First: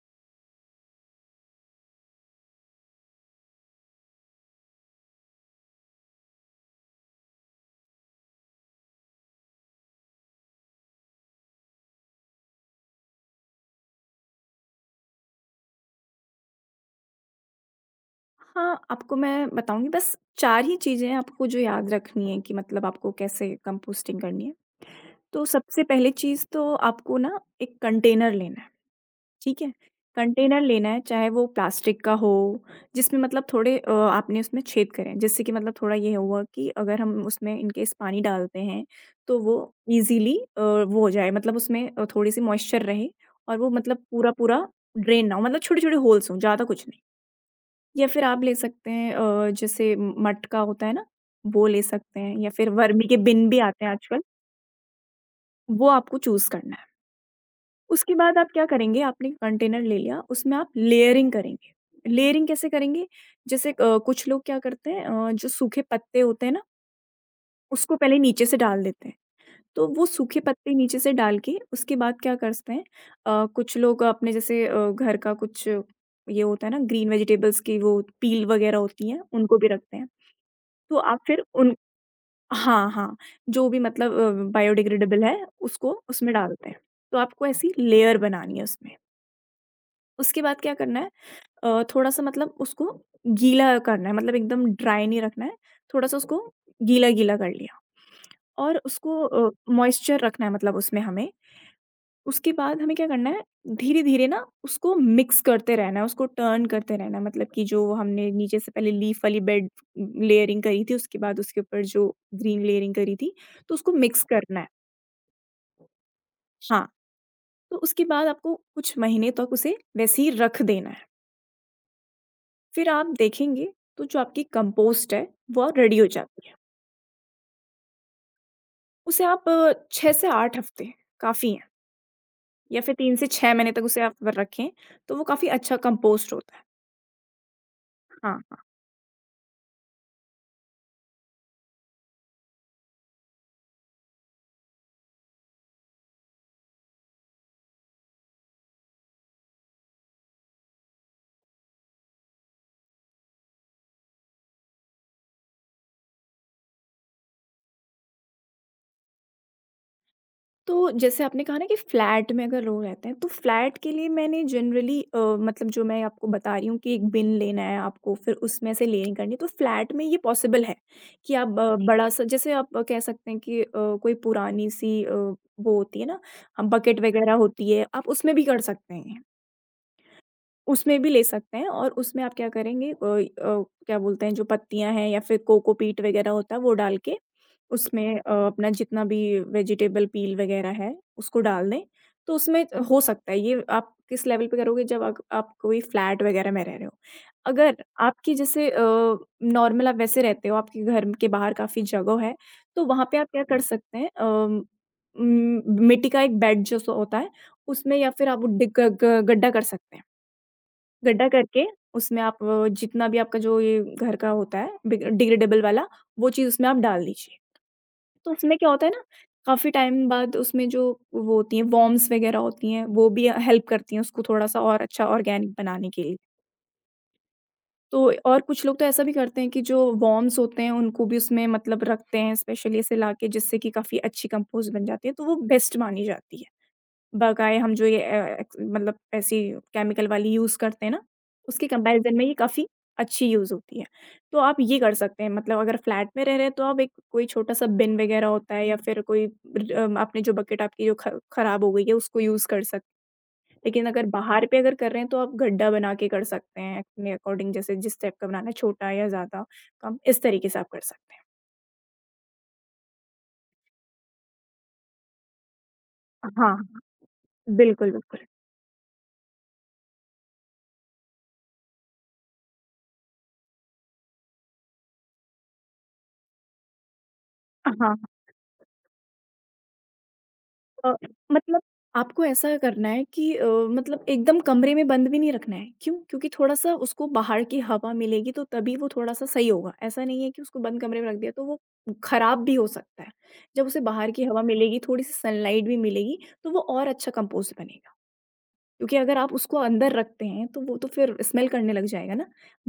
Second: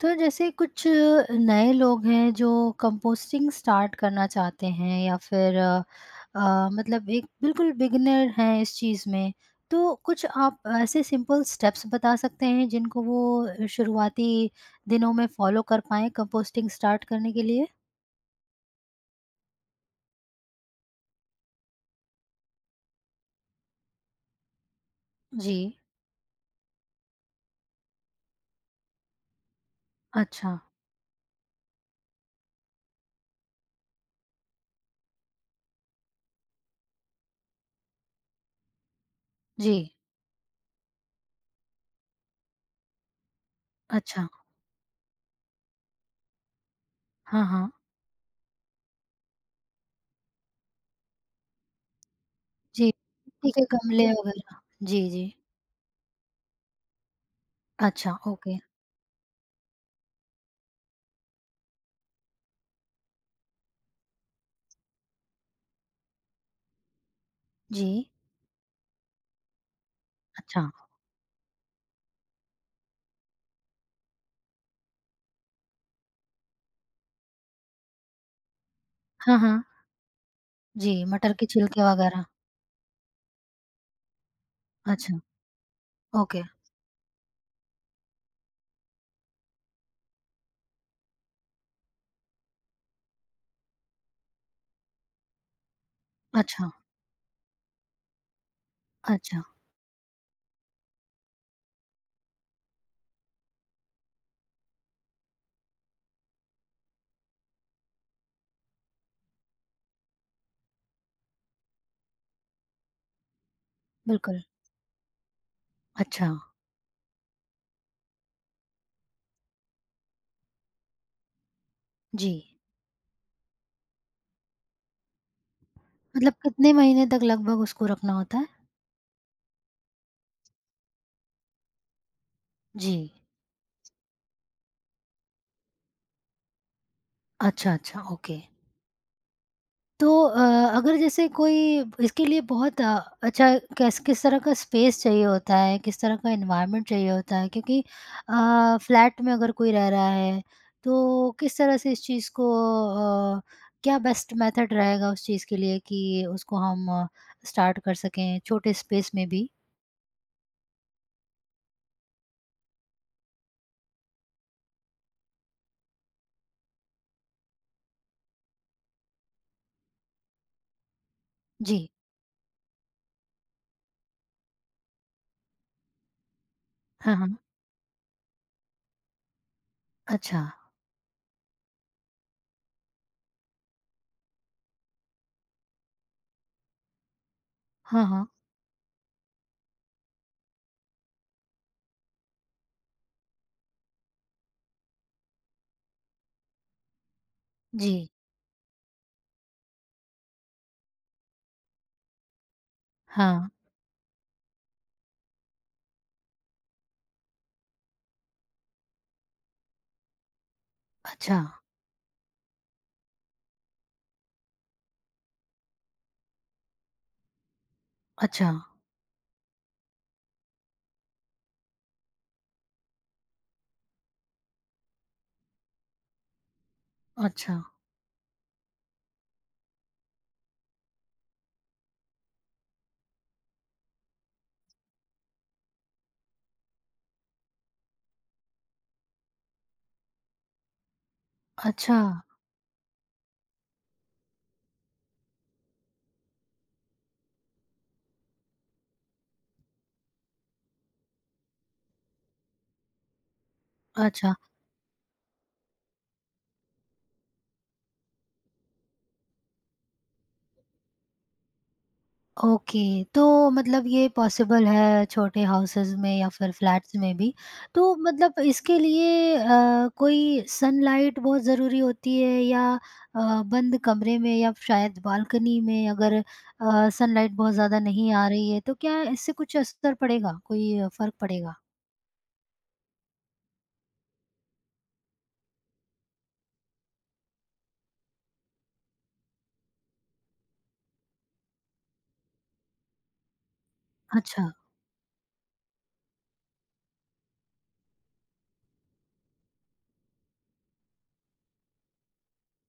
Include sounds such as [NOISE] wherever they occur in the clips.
तो जैसे कुछ नए लोग हैं जो कंपोस्टिंग स्टार्ट करना चाहते हैं या फिर मतलब एक बिल्कुल बिगिनर हैं इस चीज़ में, तो कुछ आप ऐसे सिंपल स्टेप्स बता सकते हैं जिनको वो शुरुआती दिनों में फॉलो कर पाएँ कंपोस्टिंग स्टार्ट करने के लिए? हाँ, आपको मैं बताऊँगी बस 4 ही चीज़ें हैं आपको जो याद रखनी है कि मतलब आपको कैसे कंपोस्टिंग करनी है। तो जी, सबसे पहली चीज़ तो आपको ना एक कंटेनर लेना है, ठीक है? अच्छा, कंटेनर लेना है चाहे वो प्लास्टिक का हो जिसमें मतलब थोड़े आपने उसमें छेद करे हैं जिससे कि मतलब थोड़ा ये हुआ कि अगर हम उसमें इन केस पानी डालते हैं तो वो जी, ईज़िली वो हो जाए मतलब उसमें थोड़ी-सी मॉइस्चर रहे और वो मतलब अच्छा, पूरा-पूरा ड्रेन ना हो मतलब छोटे-छोटे होल्स हों, ज़्यादा कुछ नहीं। हाँ, हाँ, या फिर आप ले सकते हैं जैसे म मटका होता है ना, वो ले सकते हैं या फिर जी, वर्मी के बिन ठीक भी है, आते हैं गमले आजकल, वगैरह, जी, जी, वो आपको चूज़ करना है। अच्छा, उसके बाद आप ओके, क्या करेंगे, आपने कंटेनर ले लिया, उसमें आप लेयरिंग करेंगे। लेयरिंग कैसे करेंगे? जैसे कुछ लोग क्या करते हैं जो सूखे पत्ते होते हैं ना, उसको जी, पहले नीचे से डाल देते हैं। तो वो सूखे अच्छा, पत्ते नीचे से डाल के उसके बाद क्या करते हैं कुछ लोग अपने जैसे घर का कुछ ये होता है ना ग्रीन वेजिटेबल्स की वो पील वगैरह होती हैं, हाँ, उनको हाँ, भी रखते हैं। जी, तो आप मटर फिर के उन, छिलके वगैरह, हाँ, हाँ, जो भी मतलब अच्छा, बायोडिग्रेडेबल है उसको उसमें ओके। डालते हैं। तो आपको ऐसी लेयर बनानी है उसमें। उसके बाद क्या करना है थोड़ा-सा मतलब उसको गीला करना है मतलब एकदम ड्राई नहीं रखना है, थोड़ा-सा उसको अच्छा, गीला-गीला कर लिया और उसको अच्छा, मॉइस्चर रखना है मतलब उसमें हमें। उसके बाद हमें क्या करना है, धीरे-धीरे ना उसको मिक्स करते रहना है, उसको टर्न करते रहना है। मतलब कि जो हमने नीचे से पहले लीफ वाली बेड लेयरिंग करी थी, उसके बाद उसके ऊपर जो ग्रीन लेयरिंग करी थी, तो उसको मिक्स बिल्कुल, करना है। अच्छा, हाँ, तो उसके बाद आपको कुछ महीने तक उसे वैसे ही रख देना है। जी। फिर आप देखेंगे तो जो आपकी कंपोस्ट है, वो रेडी हो मतलब जाती है। कितने महीने तक लगभग उसको रखना होता है? उसे आप 6 से 8 हफ्ते काफ़ी हैं या फिर जी, 3 से 6 महीने तक उसे आप रखें, तो वो काफ़ी अच्छा कंपोस्ट होता है। अच्छा, अच्छा, ओके। हाँ। तो अगर जैसे कोई इसके लिए बहुत अच्छा कैस किस तरह का स्पेस चाहिए होता है, किस तरह का एनवायरनमेंट चाहिए होता है? क्योंकि फ्लैट में अगर कोई रह रहा है, तो किस तरह से इस चीज़ को अ, क्या बेस्ट मेथड रहेगा उस चीज़ के लिए कि उसको हम स्टार्ट कर सकें छोटे स्पेस में भी? तो जैसे आपने कहा ना कि फ्लैट में अगर लोग रहते हैं तो फ्लैट के लिए मैंने जनरली मतलब जो मैं आपको बता रही हूँ कि एक बिन लेना है आपको फिर उसमें से लेनी करनी है, तो फ्लैट में ये पॉसिबल है कि आप जी, बड़ा सा जैसे आप कह सकते हैं कि कोई पुरानी सी वो होती है ना बकेट हाँ, वगैरह हाँ, होती है आप उसमें भी कर सकते हैं अच्छा। उसमें भी ले सकते हैं और उसमें आप क्या करेंगे क्या बोलते हैं जो पत्तियाँ हैं या फिर कोकोपीट वगैरह होता है वो डाल के हाँ, उसमें हाँ। अपना जितना भी वेजिटेबल पील वगैरह है उसको डाल दें, तो उसमें हो सकता है ये आप किस लेवल पे करोगे जब आप कोई फ्लैट वगैरह में रह रहे हो। अगर जी। आपकी जैसे नॉर्मल आप वैसे रहते हो, आपके घर के बाहर काफ़ी जगह है, तो वहाँ पे आप क्या हाँ। कर सकते हैं उम, मिट्टी का एक बेड जो सो होता है उसमें या फिर आप वो डिग ग ग गड्ढा कर सकते हैं। गड्ढा अच्छा, करके उसमें आप जितना भी आपका जो ये घर का होता है बिग डिग्रेडेबल वाला, वो चीज़ उसमें आप डाल दीजिए। तो अच्छा, उसमें क्या होता है ना, काफ़ी टाइम बाद उसमें जो वो होती हैं वॉर्म्स वग़ैरह होती हैं, वो भी हेल्प करती हैं उसको थोड़ा-सा और अच्छा ऑर्गेनिक बनाने के लिए। अच्छा, तो और कुछ लोग तो ऐसा भी करते हैं कि जो वॉर्म्स होते हैं उनको भी उसमें मतलब रखते हैं स्पेशली ऐसे लाके जिससे कि काफ़ी अच्छी कंपोस्ट बन जाती है, तो वो बेस्ट मानी जाती है। बगाए हम जो ये एक्स मतलब ऐसी केमिकल वाली यूज़ करते हैं ना, उसके अच्छा, कंपैरिज़न में ये काफ़ी अच्छी यूज़ होती है। तो आप ये कर सकते हैं मतलब अगर फ्लैट में रह रहे हैं तो आप एक कोई छोटा-सा बिन वग़ैरह होता है या फिर कोई आपने जो बकेट आपकी जो ख खराब हो गई है उसको यूज़ कर सक लेकिन अगर अच्छा। बाहर पे अगर कर रहे हैं तो आप गड्ढा बना के कर सकते हैं अपने अकॉर्डिंग जैसे जिस टाइप का बनाना है छोटा या ज़्यादा, कम इस तरीके से आप कर सकते हैं। ओके, तो मतलब ये पॉसिबल है छोटे हाउसेज़ में या हाँ, फिर फ्लैट्स हाँ। में भी। बिल्कुल, तो बिल्कुल। मतलब इसके लिए कोई सनलाइट बहुत ज़रूरी होती है या बंद कमरे में या शायद बालकनी में अगर सनलाइट बहुत ज़्यादा हाँ। नहीं आ रही है, तो क्या इससे कुछ असर पड़ेगा? कोई अ, फ़र्क पड़ेगा? मतलब आपको ऐसा करना है कि मतलब एकदम कमरे में बंद भी नहीं रखना है। क्यों? क्योंकि थोड़ा-सा उसको बाहर की हवा मिलेगी तो तभी वो थोड़ा-सा सही होगा। ऐसा नहीं है कि उसको बंद कमरे में रख दिया तो वो खराब भी हो सकता है। जब उसे बाहर की हवा अच्छा। मिलेगी, थोड़ी-सी सनलाइट भी मिलेगी तो वो और अच्छा कंपोस्ट बनेगा। क्योंकि अगर आप उसको अंदर रखते हैं तो वो तो फिर स्मेल करने लग जाएगा ना।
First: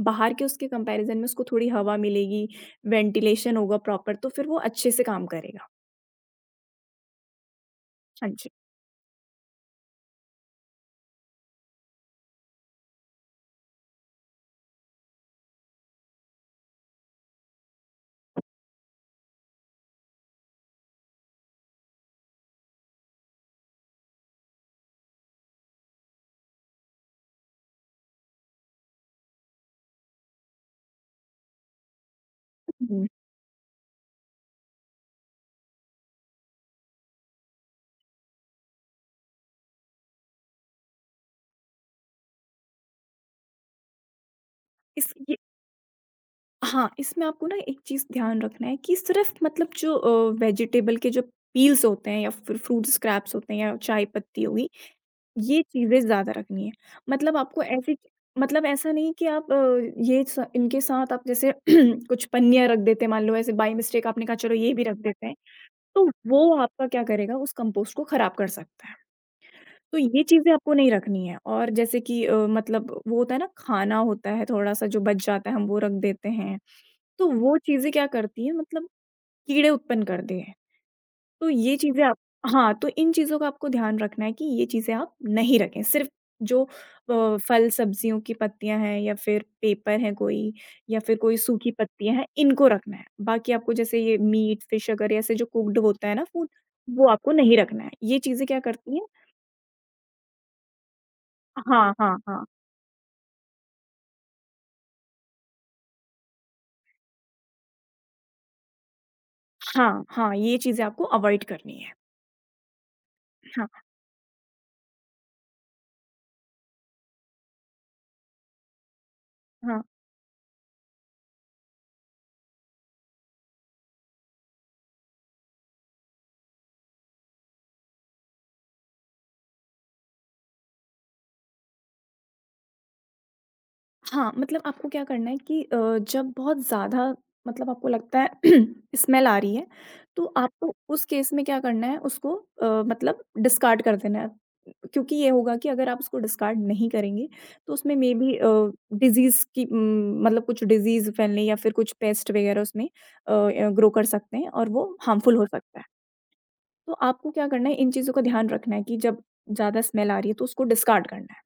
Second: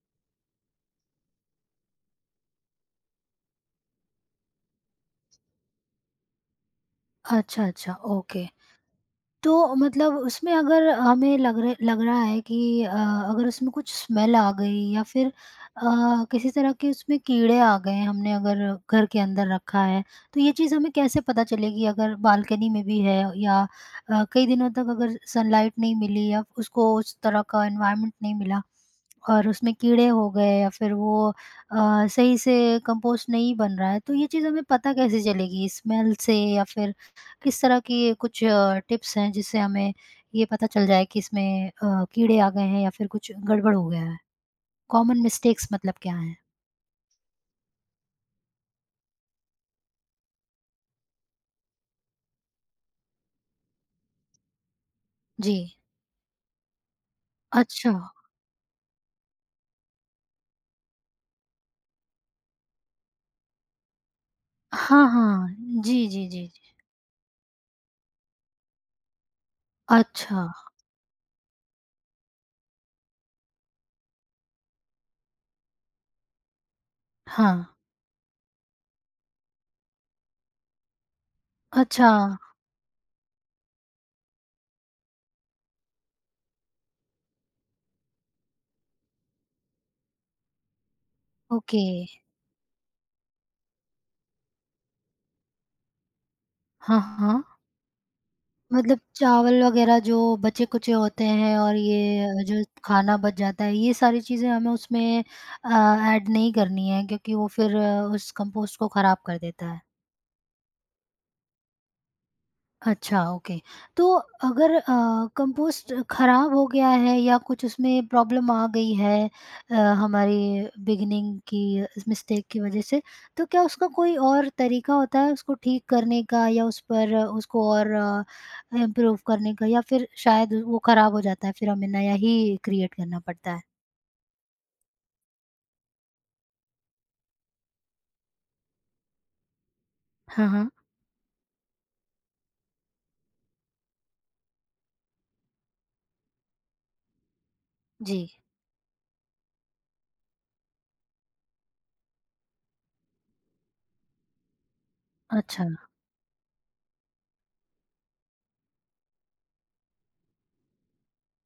बाहर के उसके कंपैरिज़न में उसको थोड़ी हवा मिलेगी, वेंटिलेशन होगा प्रॉपर तो फिर वो अच्छे से काम करेगा। अच्छा, अच्छा, हाँ ओके। जी। तो मतलब उसमें अगर हमें लग रहा है कि अगर उसमें कुछ स्मेल आ गई या फिर किसी तरह के उसमें कीड़े आ गए हमने अगर घर के अंदर रखा है तो ये चीज़ हमें कैसे पता चलेगी अगर बालकनी में भी है या कई दिनों तक अगर सनलाइट नहीं मिली या उसको उस तरह का एनवायरनमेंट नहीं मिला और उसमें कीड़े हो गए या फिर वो अ, सही से हम्म। कंपोस्ट नहीं बन रहा है, तो ये चीज़ हमें पता कैसे चलेगी? स्मेल से या फिर किस तरह की कुछ टिप्स हैं जिससे हमें ये पता चल जाए कि इसमें कीड़े आ गए हैं या फिर कुछ गड़बड़ हो गया है? इस कॉमन ये मिस्टेक्स मतलब क्या हैं? हाँ, इसमें आपको ना एक चीज़ ध्यान रखना है कि सिर्फ़ मतलब जो वेजिटेबल के जो पील्स होते हैं या फिर फ्रूट स्क्रैप्स होते हैं या चाय पत्ती हो गई, जी। ये चीज़ें ज़्यादा रखनी है। मतलब आपको अच्छा। ऐसी, मतलब ऐसा नहीं कि आप ये स इनके साथ आप जैसे [CLEARS THROAT] कुछ पन्नियाँ रख देते हैं, मान लो ऐसे बाय मिस्टेक आपने कहा चलो ये भी रख हाँ, देते हैं, हाँ। जी, तो जी, जी, वो जी। आपका क्या करेगा उस कंपोस्ट को खराब कर सकता है। तो ये अच्छा। चीज़ें आपको नहीं रखनी है और जैसे कि मतलब वो होता है ना खाना होता है थोड़ा-सा जो बच जाता है हम वो रख देते हैं। तो वो हाँ। चीज़ें क्या करती हैं मतलब कीड़े उत्पन्न कर दें। तो ये चीज़ें अच्छा, आप, हाँ, तो इन चीज़ों का आपको ध्यान रखना है कि ये चीज़ें आप नहीं रखें। सिर्फ़ जो फल सब्जियों की पत्तियाँ हैं या फिर पेपर है कोई या फिर कोई सूखी ओके। पत्तियाँ हैं इनको रखना है। बाकी आपको जैसे ये मीट, फिश अगर ऐसे जो कुक्ड होता है ना फूड हाँ, वो आपको हाँ। नहीं रखना है। ये चीज़ें क्या मतलब करती हैं? चावल वगैरह जो बचे-कुचे होते हैं और हाँ, हाँ, ये हाँ। जो खाना बच जाता है, ये सारी चीज़ें हमें उसमें अ, ऐड नहीं करनी है क्योंकि वो फिर उस कंपोस्ट को खराब कर देता है। हाँ, हाँ, ये चीज़ें आपको अवॉइड करनी है। अच्छा, ओके। हाँ, तो अगर कंपोस्ट खराब हो गया है या कुछ उसमें प्रॉब्लम आ गई है अ, हाँ, हमारी बिगिनिंग की इस मिस्टेक की वज़ह से, तो क्या उसका कोई और तरीका होता है उसको ठीक करने का या उस पर उसको और इम्प्रूव करने का या फिर शायद वो खराब हो जाता है, फिर हमें नया ही क्रिएट करना पड़ता है? हाँ, मतलब आपको क्या करना है कि जब बहुत ज़्यादा मतलब आपको लगता है [CLEARS THROAT] स्मेल आ रही है, तो हाँ, हाँ। आपको उस केस में क्या करना है उसको मतलब डिस्कार्ड कर देना है। क्योंकि ये होगा कि अगर आप उसको डिस्कार्ड नहीं करेंगे, तो उसमें जी। मेबी डिज़ीज़ की मतलब कुछ डिज़ीज़ फैलने या फिर कुछ पेस्ट वगैरह उसमें ग्रो कर सकते हैं और वो हार्मफुल हो अच्छा, सकता है। तो आपको क्या करना है इन चीज़ों का ध्यान रखना है कि जब ज़्यादा स्मेल आ रही है तो उसको डिस्कार्ड करना है।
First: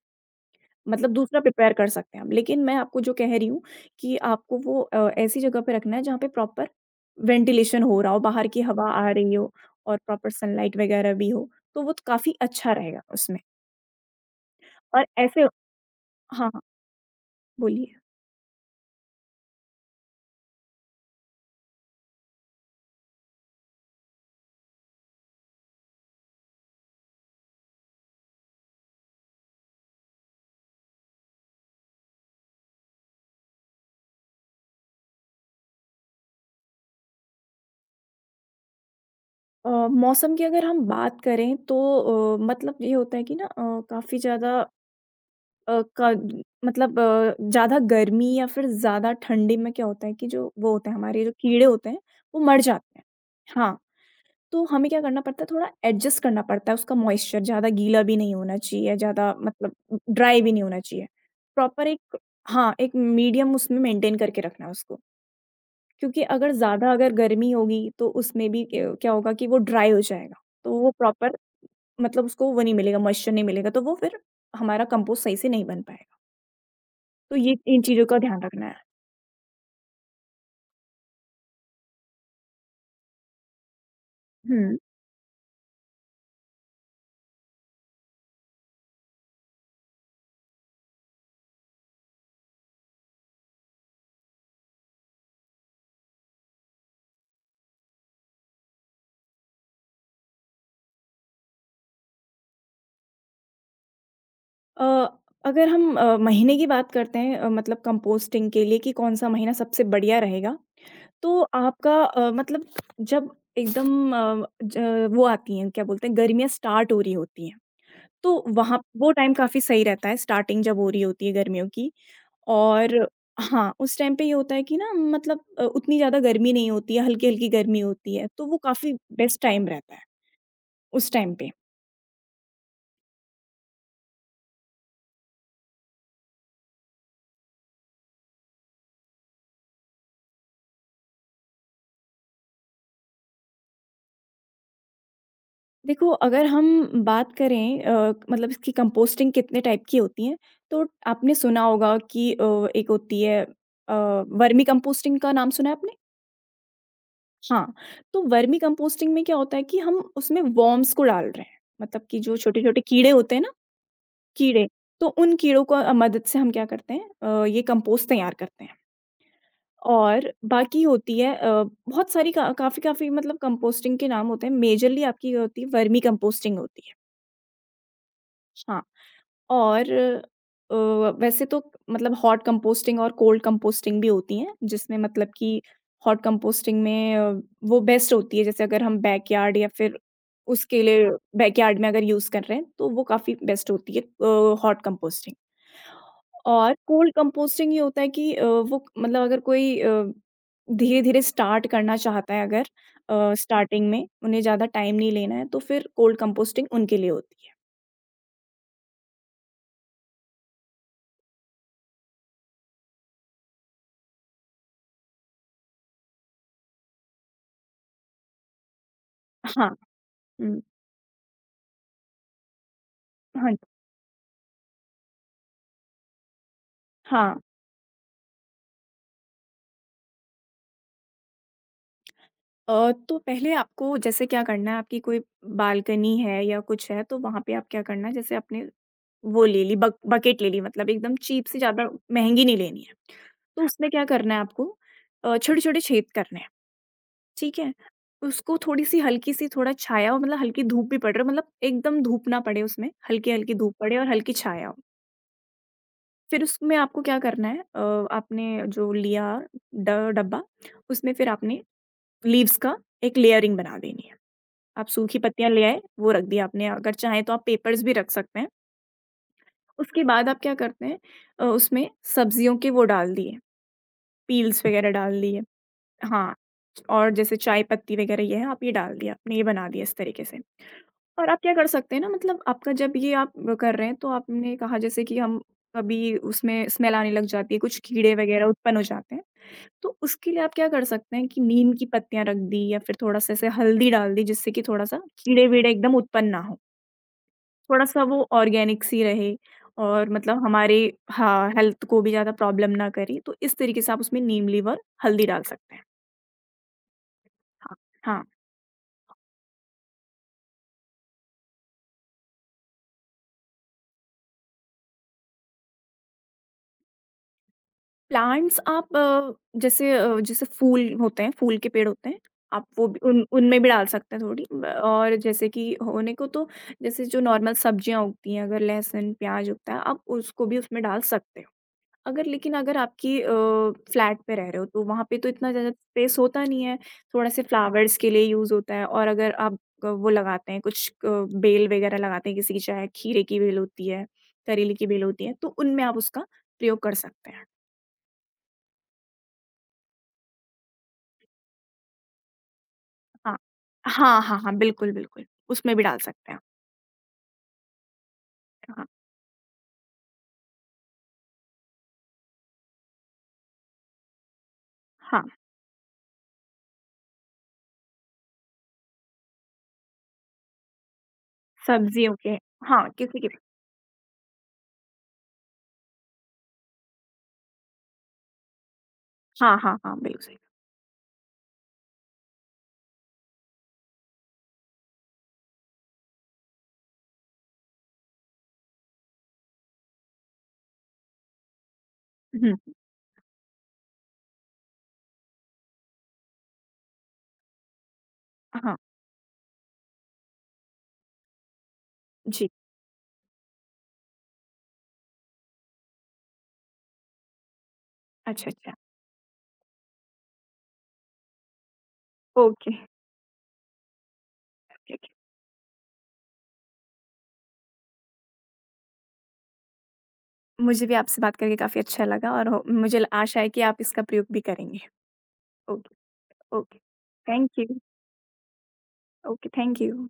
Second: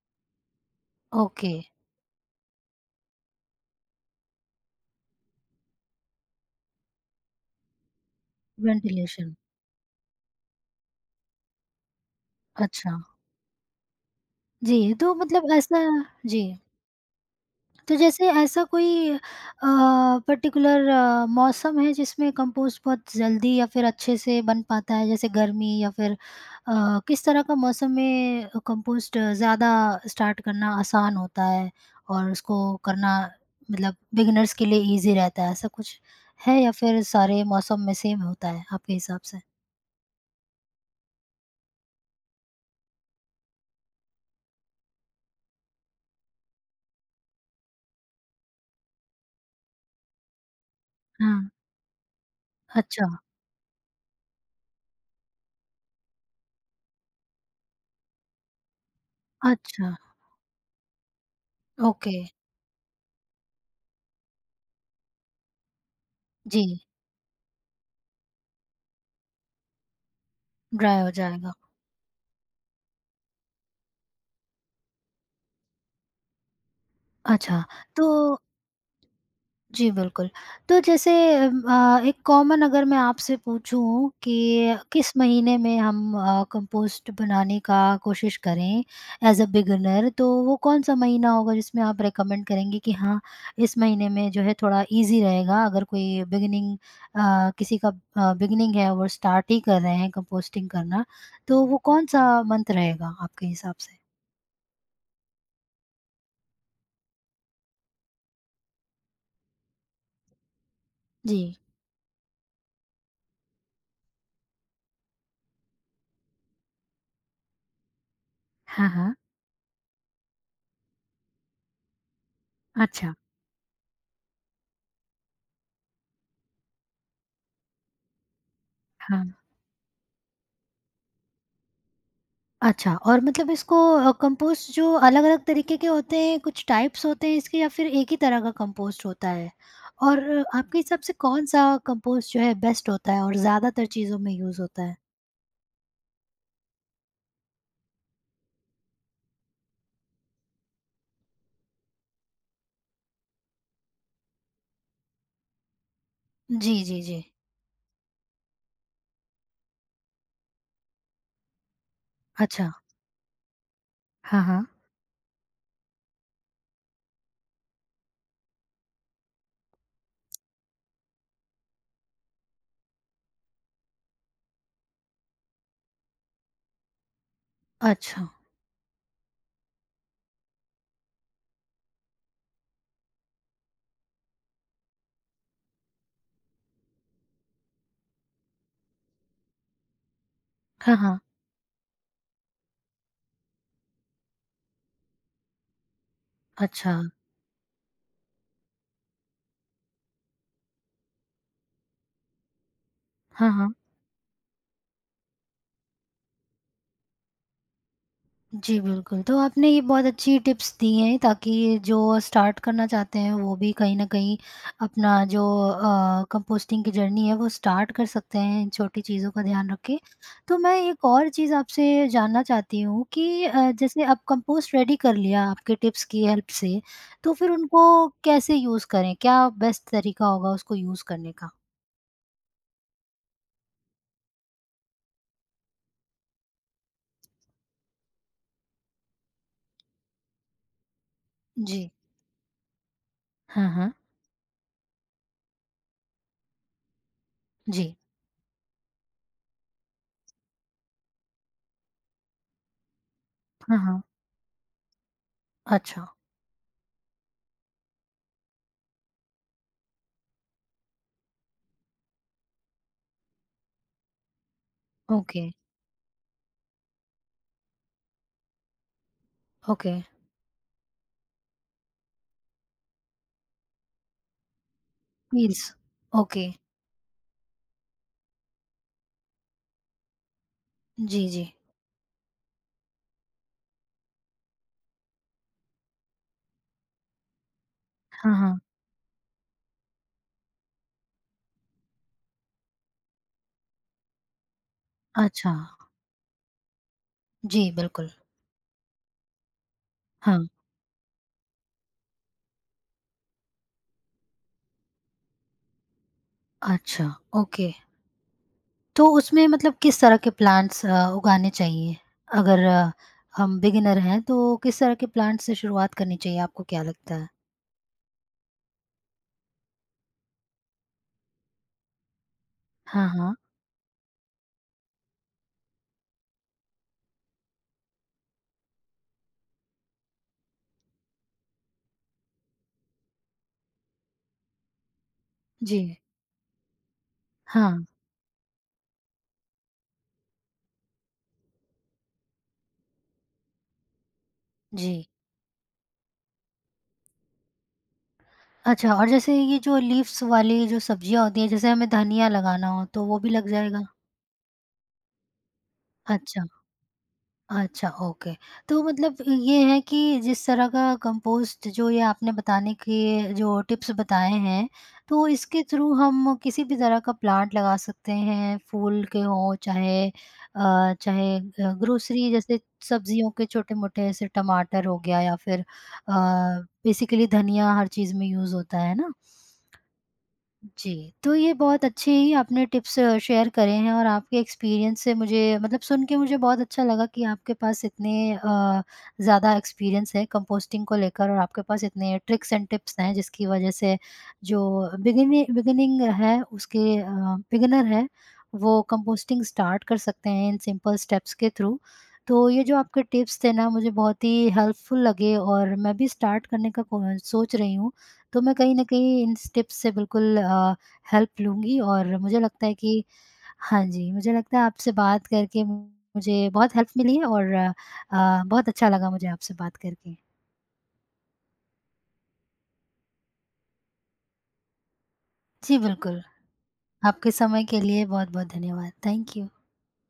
मतलब दूसरा ओके। प्रिपेयर कर सकते हैं हम। लेकिन मैं आपको जो कह रही हूँ कि आपको वो ऐसी जगह पे रखना है जहाँ पे प्रॉपर वेंटिलेशन हो रहा हो, बाहर की हवा आ वेंटिलेशन, रही हो और प्रॉपर सनलाइट वगैरह भी हो, तो वो तो काफ़ी अच्छा अच्छा। रहेगा उसमें। जी, और तो ऐसे, मतलब ऐसा जी। हाँ, हाँ, बोलिए। तो जैसे ऐसा कोई पर्टिकुलर मौसम है जिसमें कंपोस्ट बहुत जल्दी या फिर अच्छे से बन पाता है जैसे गर्मी या फिर किस तरह का मौसम में कंपोस्ट ज़्यादा स्टार्ट करना आसान होता है और उसको करना मतलब बिगिनर्स के लिए इजी रहता है ऐसा कुछ है या फिर सारे मौसम में सेम होता है आपके हिसाब से? मौसम की अगर हम बात करें तो मतलब ये होता है कि ना काफ़ी ज़्यादा अ, का मतलब ज़्यादा गर्मी या फिर ज़्यादा ठंडी में क्या होता है कि जो वो होते हैं हमारे जो हाँ, कीड़े होते हैं, वो मर जाते हैं। अच्छा, हाँ। तो हमें क्या करना पड़ता है थोड़ा एडजस्ट करना पड़ता है उसका मॉइस्चर ज़्यादा गीला भी नहीं होना चाहिए, ज़्यादा मतलब अच्छा, ड्राई भी नहीं होना चाहिए। प्रॉपर ओके, एक, हाँ, एक मीडियम उसमें मेंटेन करके रखना है उसको, क्योंकि जी, अगर गर्मी होगी तो उसमें भी क क्या होगा कि वो ड्राई हो जाएगा, तो वो ड्राई हो प्रॉपर जाएगा। मतलब उसको वो नहीं मिलेगा, मॉइस्चर नहीं मिलेगा, तो वो फिर हमारा कंपोस्ट सही से नहीं बन पाएगा। तो ये अच्छा, इन चीज़ों तो का ध्यान रखना है। जी, बिल्कुल। तो जैसे एक कॉमन अगर मैं आपसे पूछूँ कि हुँ। किस महीने में हम कंपोस्ट बनाने का कोशिश करें एज़ अ बिगिनर, तो वो कौन-सा महीना होगा जिसमें आप रिकमेंड करेंगे कि हाँ, इस महीने में जो है थोड़ा ईज़ी रहेगा अगर कोई बिगिनिंग किसी का बिगिनिंग है वो स्टार्ट ही कर रहे हैं कंपोस्टिंग करना, तो वो कौन-सा मंथ रहेगा आपके हिसाब से? अ, अगर हम महीने की बात करते हैं मतलब कंपोस्टिंग के लिए कि कौन-सा महीना सबसे बढ़िया रहेगा जी। तो आपका मतलब जब एकदम अ, ज वो आती हैं क्या बोलते हैं गर्मियाँ स्टार्ट हो रही होती हैं, तो वहाँ हाँ, वो हाँ। टाइम काफ़ी सही रहता है स्टार्टिंग जब हो रही होती है गर्मियों की और अच्छा, हाँ, उस टाइम पे ये होता है कि ना मतलब उतनी ज़्यादा गर्मी नहीं होती है, हल्की-हल्की गर्मी होती है, तो वो काफ़ी हाँ। बेस्ट टाइम रहता है, उस टाइम पे। अच्छा और मतलब इसको कंपोस्ट जो अलग-अलग तरीके के होते हैं, कुछ टाइप्स होते हैं इसके या फिर एक ही तरह का कंपोस्ट होता है? और आपके हिसाब से कौन-सा कंपोस्ट जो है बेस्ट होता है और ज़्यादातर चीज़ों में यूज़ होता है? देखो अगर हम बात करें मतलब इसकी कंपोस्टिंग कितने टाइप की होती हैं, तो आपने सुना होगा कि एक होती है वर्मी कंपोस्टिंग का नाम सुना है आपने? जी, जी, जी। हाँ, तो वर्मी कंपोस्टिंग में क्या होता है कि हम उसमें वर्म्स को डाल रहे हैं, मतलब कि जो अच्छा। छोटे-छोटे कीड़े होते हैं ना, हाँ, हाँ। कीड़े, तो उन कीड़ों को मदद से हम क्या करते हैं ये कंपोस्ट तैयार करते हैं। और बाकी होती है बहुत सारी का काफ़ी-काफ़ी मतलब कंपोस्टिंग के नाम होते हैं, मेजरली आपकी ये होती है वर्मी कंपोस्टिंग होती है। अच्छा। हाँ। और अ, वैसे तो मतलब हॉट कंपोस्टिंग और कोल्ड कंपोस्टिंग भी होती हैं, जिसमें मतलब कि हॉट कंपोस्टिंग में वो बेस्ट होती है, जैसे अगर हम बैकयार्ड या फिर उसके हाँ, लिए हाँ। बैकयार्ड में अगर यूज़ कर रहे हैं, तो वो काफ़ी बेस्ट होती है हॉट कंपोस्टिंग। और अच्छा। कोल्ड कंपोस्टिंग ये होता है कि वो मतलब अगर कोई धीरे-धीरे स्टार्ट करना चाहता है अगर हाँ, हाँ। स्टार्टिंग में, उन्हें ज़्यादा टाइम नहीं लेना है, तो फिर कोल्ड कंपोस्टिंग उनके लिए होती है। जी, बिल्कुल। तो आपने ये बहुत अच्छी टिप्स दी हैं ताकि जो स्टार्ट करना चाहते हैं वो भी कहीं न कहीं अपना जो कंपोस्टिंग की जर्नी है वो स्टार्ट कर सकते हैं, इन छोटी चीज़ों का ध्यान हाँ, रख के। तो हुँ, मैं एक और चीज़ आपसे जानना चाहती हूँ कि हाँ, जैसे अब कंपोस्ट रेडी कर लिया आपके टिप्स की हेल्प से, तो हाँ। फिर उनको कैसे यूज़ करें? क्या बेस्ट तरीका होगा उसको यूज़ करने का? तो पहले आपको जैसे क्या करना है आपकी कोई बालकनी है या कुछ है तो वहाँ पे आप क्या करना है जैसे आपने वो ले ली बकेट ले ली मतलब एकदम चीप सी ज़्यादा जी। महंगी नहीं लेनी है। तो हाँ, उसमें हाँ। क्या करना है आपको छोटे-छोटे छेद करने हैं, ठीक है? जी। उसको थोड़ी-सी हल्की-सी थोड़ा छाया हो मतलब हल्की धूप भी पड़ रही हो मतलब एकदम धूप ना पड़े उसमें, हल्की-हल्की धूप हाँ, पड़े हाँ। और हल्की छाया हो। अच्छा, फिर उसमें आपको क्या करना है आपने जो लिया ड डब्बा उसमें फिर आपने लीव्स का एक लेयरिंग बना देनी है। आप सूखी ओके, पत्तियाँ ले आए, वो रख दी आपने, अगर चाहें तो आप पेपर्स भी रख सकते हैं। ओके। उसके बाद आप क्या करते हैं उसमें सब्जियों के वो डाल दिए, पील्स वगैरह डाल दिए मील्स, हाँ, ओके। और जैसे चाय पत्ती वगैरह ये है, आप ये डाल दिया, आपने ये बना दिया इस तरीके से। जी, और आप जी। क्या कर सकते हैं ना मतलब आपका जब ये आप वो कर रहे हैं तो आपने कहा जैसे कि हम कभी उसमें स्मेल आने लग जाती है, कुछ कीड़े हाँ, वगैरह हाँ। उत्पन्न हो जाते हैं। तो उसके लिए आप क्या कर सकते हैं कि नीम की पत्तियाँ रख दी या फिर थोड़ा-सा ऐसे हल्दी डाल दी जिससे कि थोड़ा-सा अच्छा। कीड़े-वीड़े एकदम उत्पन्न ना हो। जी, थोड़ा-सा बिल्कुल। वो ऑर्गेनिक सी रहे और हाँ, मतलब हमारे हाँ, हेल्थ को भी ज़्यादा प्रॉब्लम ना करे, तो इस तरीके से आप उसमें नीम, लीवर, हल्दी डाल सकते हैं। अच्छा, ओके। हाँ, हाँ। तो उसमें मतलब किस तरह के प्लांट्स उगाने चाहिए? अगर हम बिगिनर हैं, तो किस तरह के प्लांट से शुरुआत करनी चाहिए, आपको क्या लगता है? प्लांट्स आप जैसे जैसे फूल होते हैं, फूल के पेड़ होते हैं, आप वो भी हाँ, उन हाँ। उनमें भी डाल सकते हैं थोड़ी ब और जैसे कि होने को तो जैसे जो नॉर्मल सब्जियाँ उगती हैं, अगर लहसुन, प्याज़ उगता है, आप उसको भी उसमें डाल सकते हो। अगर आपकी फ्लैट पे रह रहे हो, तो वहाँ पे तो इतना ज़्यादा जी। स्पेस होता नहीं है, थोड़ा-से हाँ, फ्लावर्स के लिए यूज़ होता है और अगर आप वो लगाते हैं कुछ बेल वगैरह लगाते हैं किसी की, चाहे खीरे की बेल होती है, करेले की जी। बेल होती है, तो उनमें आप उसका प्रयोग कर सकते हैं। अच्छा और जैसे ये जो लीव्स वाली जो सब्जियाँ होती हैं, जैसे हमें धनिया लगाना हो, तो वो भी हाँ। लग जाएगा? हाँ, हाँ, हाँ, बिल्कुल, बिल्कुल, उसमें भी डाल सकते हैं अच्छा। आप। अच्छा, ओके। तो हाँ, मतलब ये है कि जिस तरह का कंपोस्ट जो ये आपने बताने के जो टिप्स बताए हैं, हाँ, तो इसके थ्रू हम किसी भी तरह का प्लांट लगा सकते हैं, फूल के हों चाहे सब्जियों ग्रोसरी के जैसे हाँ, किसी के सब्जियों भी के छोटे-मोटे ऐसे टमाटर हो गया या फिर बेसिकली धनिया हर चीज़ में यूज़ होता है ना? हाँ, हाँ, हाँ, बिल्कुल सही। जी, तो ये बहुत अच्छे ही आपने टिप्स शेयर करे हैं और आपके एक्सपीरियंस से मुझे मतलब सुन के मुझे बहुत अच्छा लगा कि आपके पास इतने ज़्यादा एक्सपीरियंस है कंपोस्टिंग को लेकर और आपके पास इतने हुँ, ट्रिक्स एंड हुँ, टिप्स हैं जिसकी वजह से जो बिगिनिंग है उसके बिगिनर है हाँ, वो कंपोस्टिंग स्टार्ट कर सकते हैं इन सिंपल स्टेप्स के थ्रू। तो जी। ये जो आपके टिप्स थे ना मुझे बहुत ही हेल्पफुल लगे और मैं भी स्टार्ट करने का को सोच रही हूँ। तो अच्छा, मैं अच्छा, कहीं न कहीं इन स्टेप्स से बिल्कुल हेल्प लूँगी और मुझे लगता ओके, है कि हाँ जी, मुझे लगता है आपसे ओके। बात करके मुझे बहुत हेल्प मिली है और बहुत अच्छा लगा मुझे आपसे बात करके। मुझे भी आपसे बात करके काफ़ी अच्छा लगा और हो मुझे आशा है कि आप इसका प्रयोग भी करेंगे। जी, ओके, बिल्कुल। ओके। आपके थैंक समय यू। के लिए बहुत-बहुत धन्यवाद। Thank you. Okay, thank you.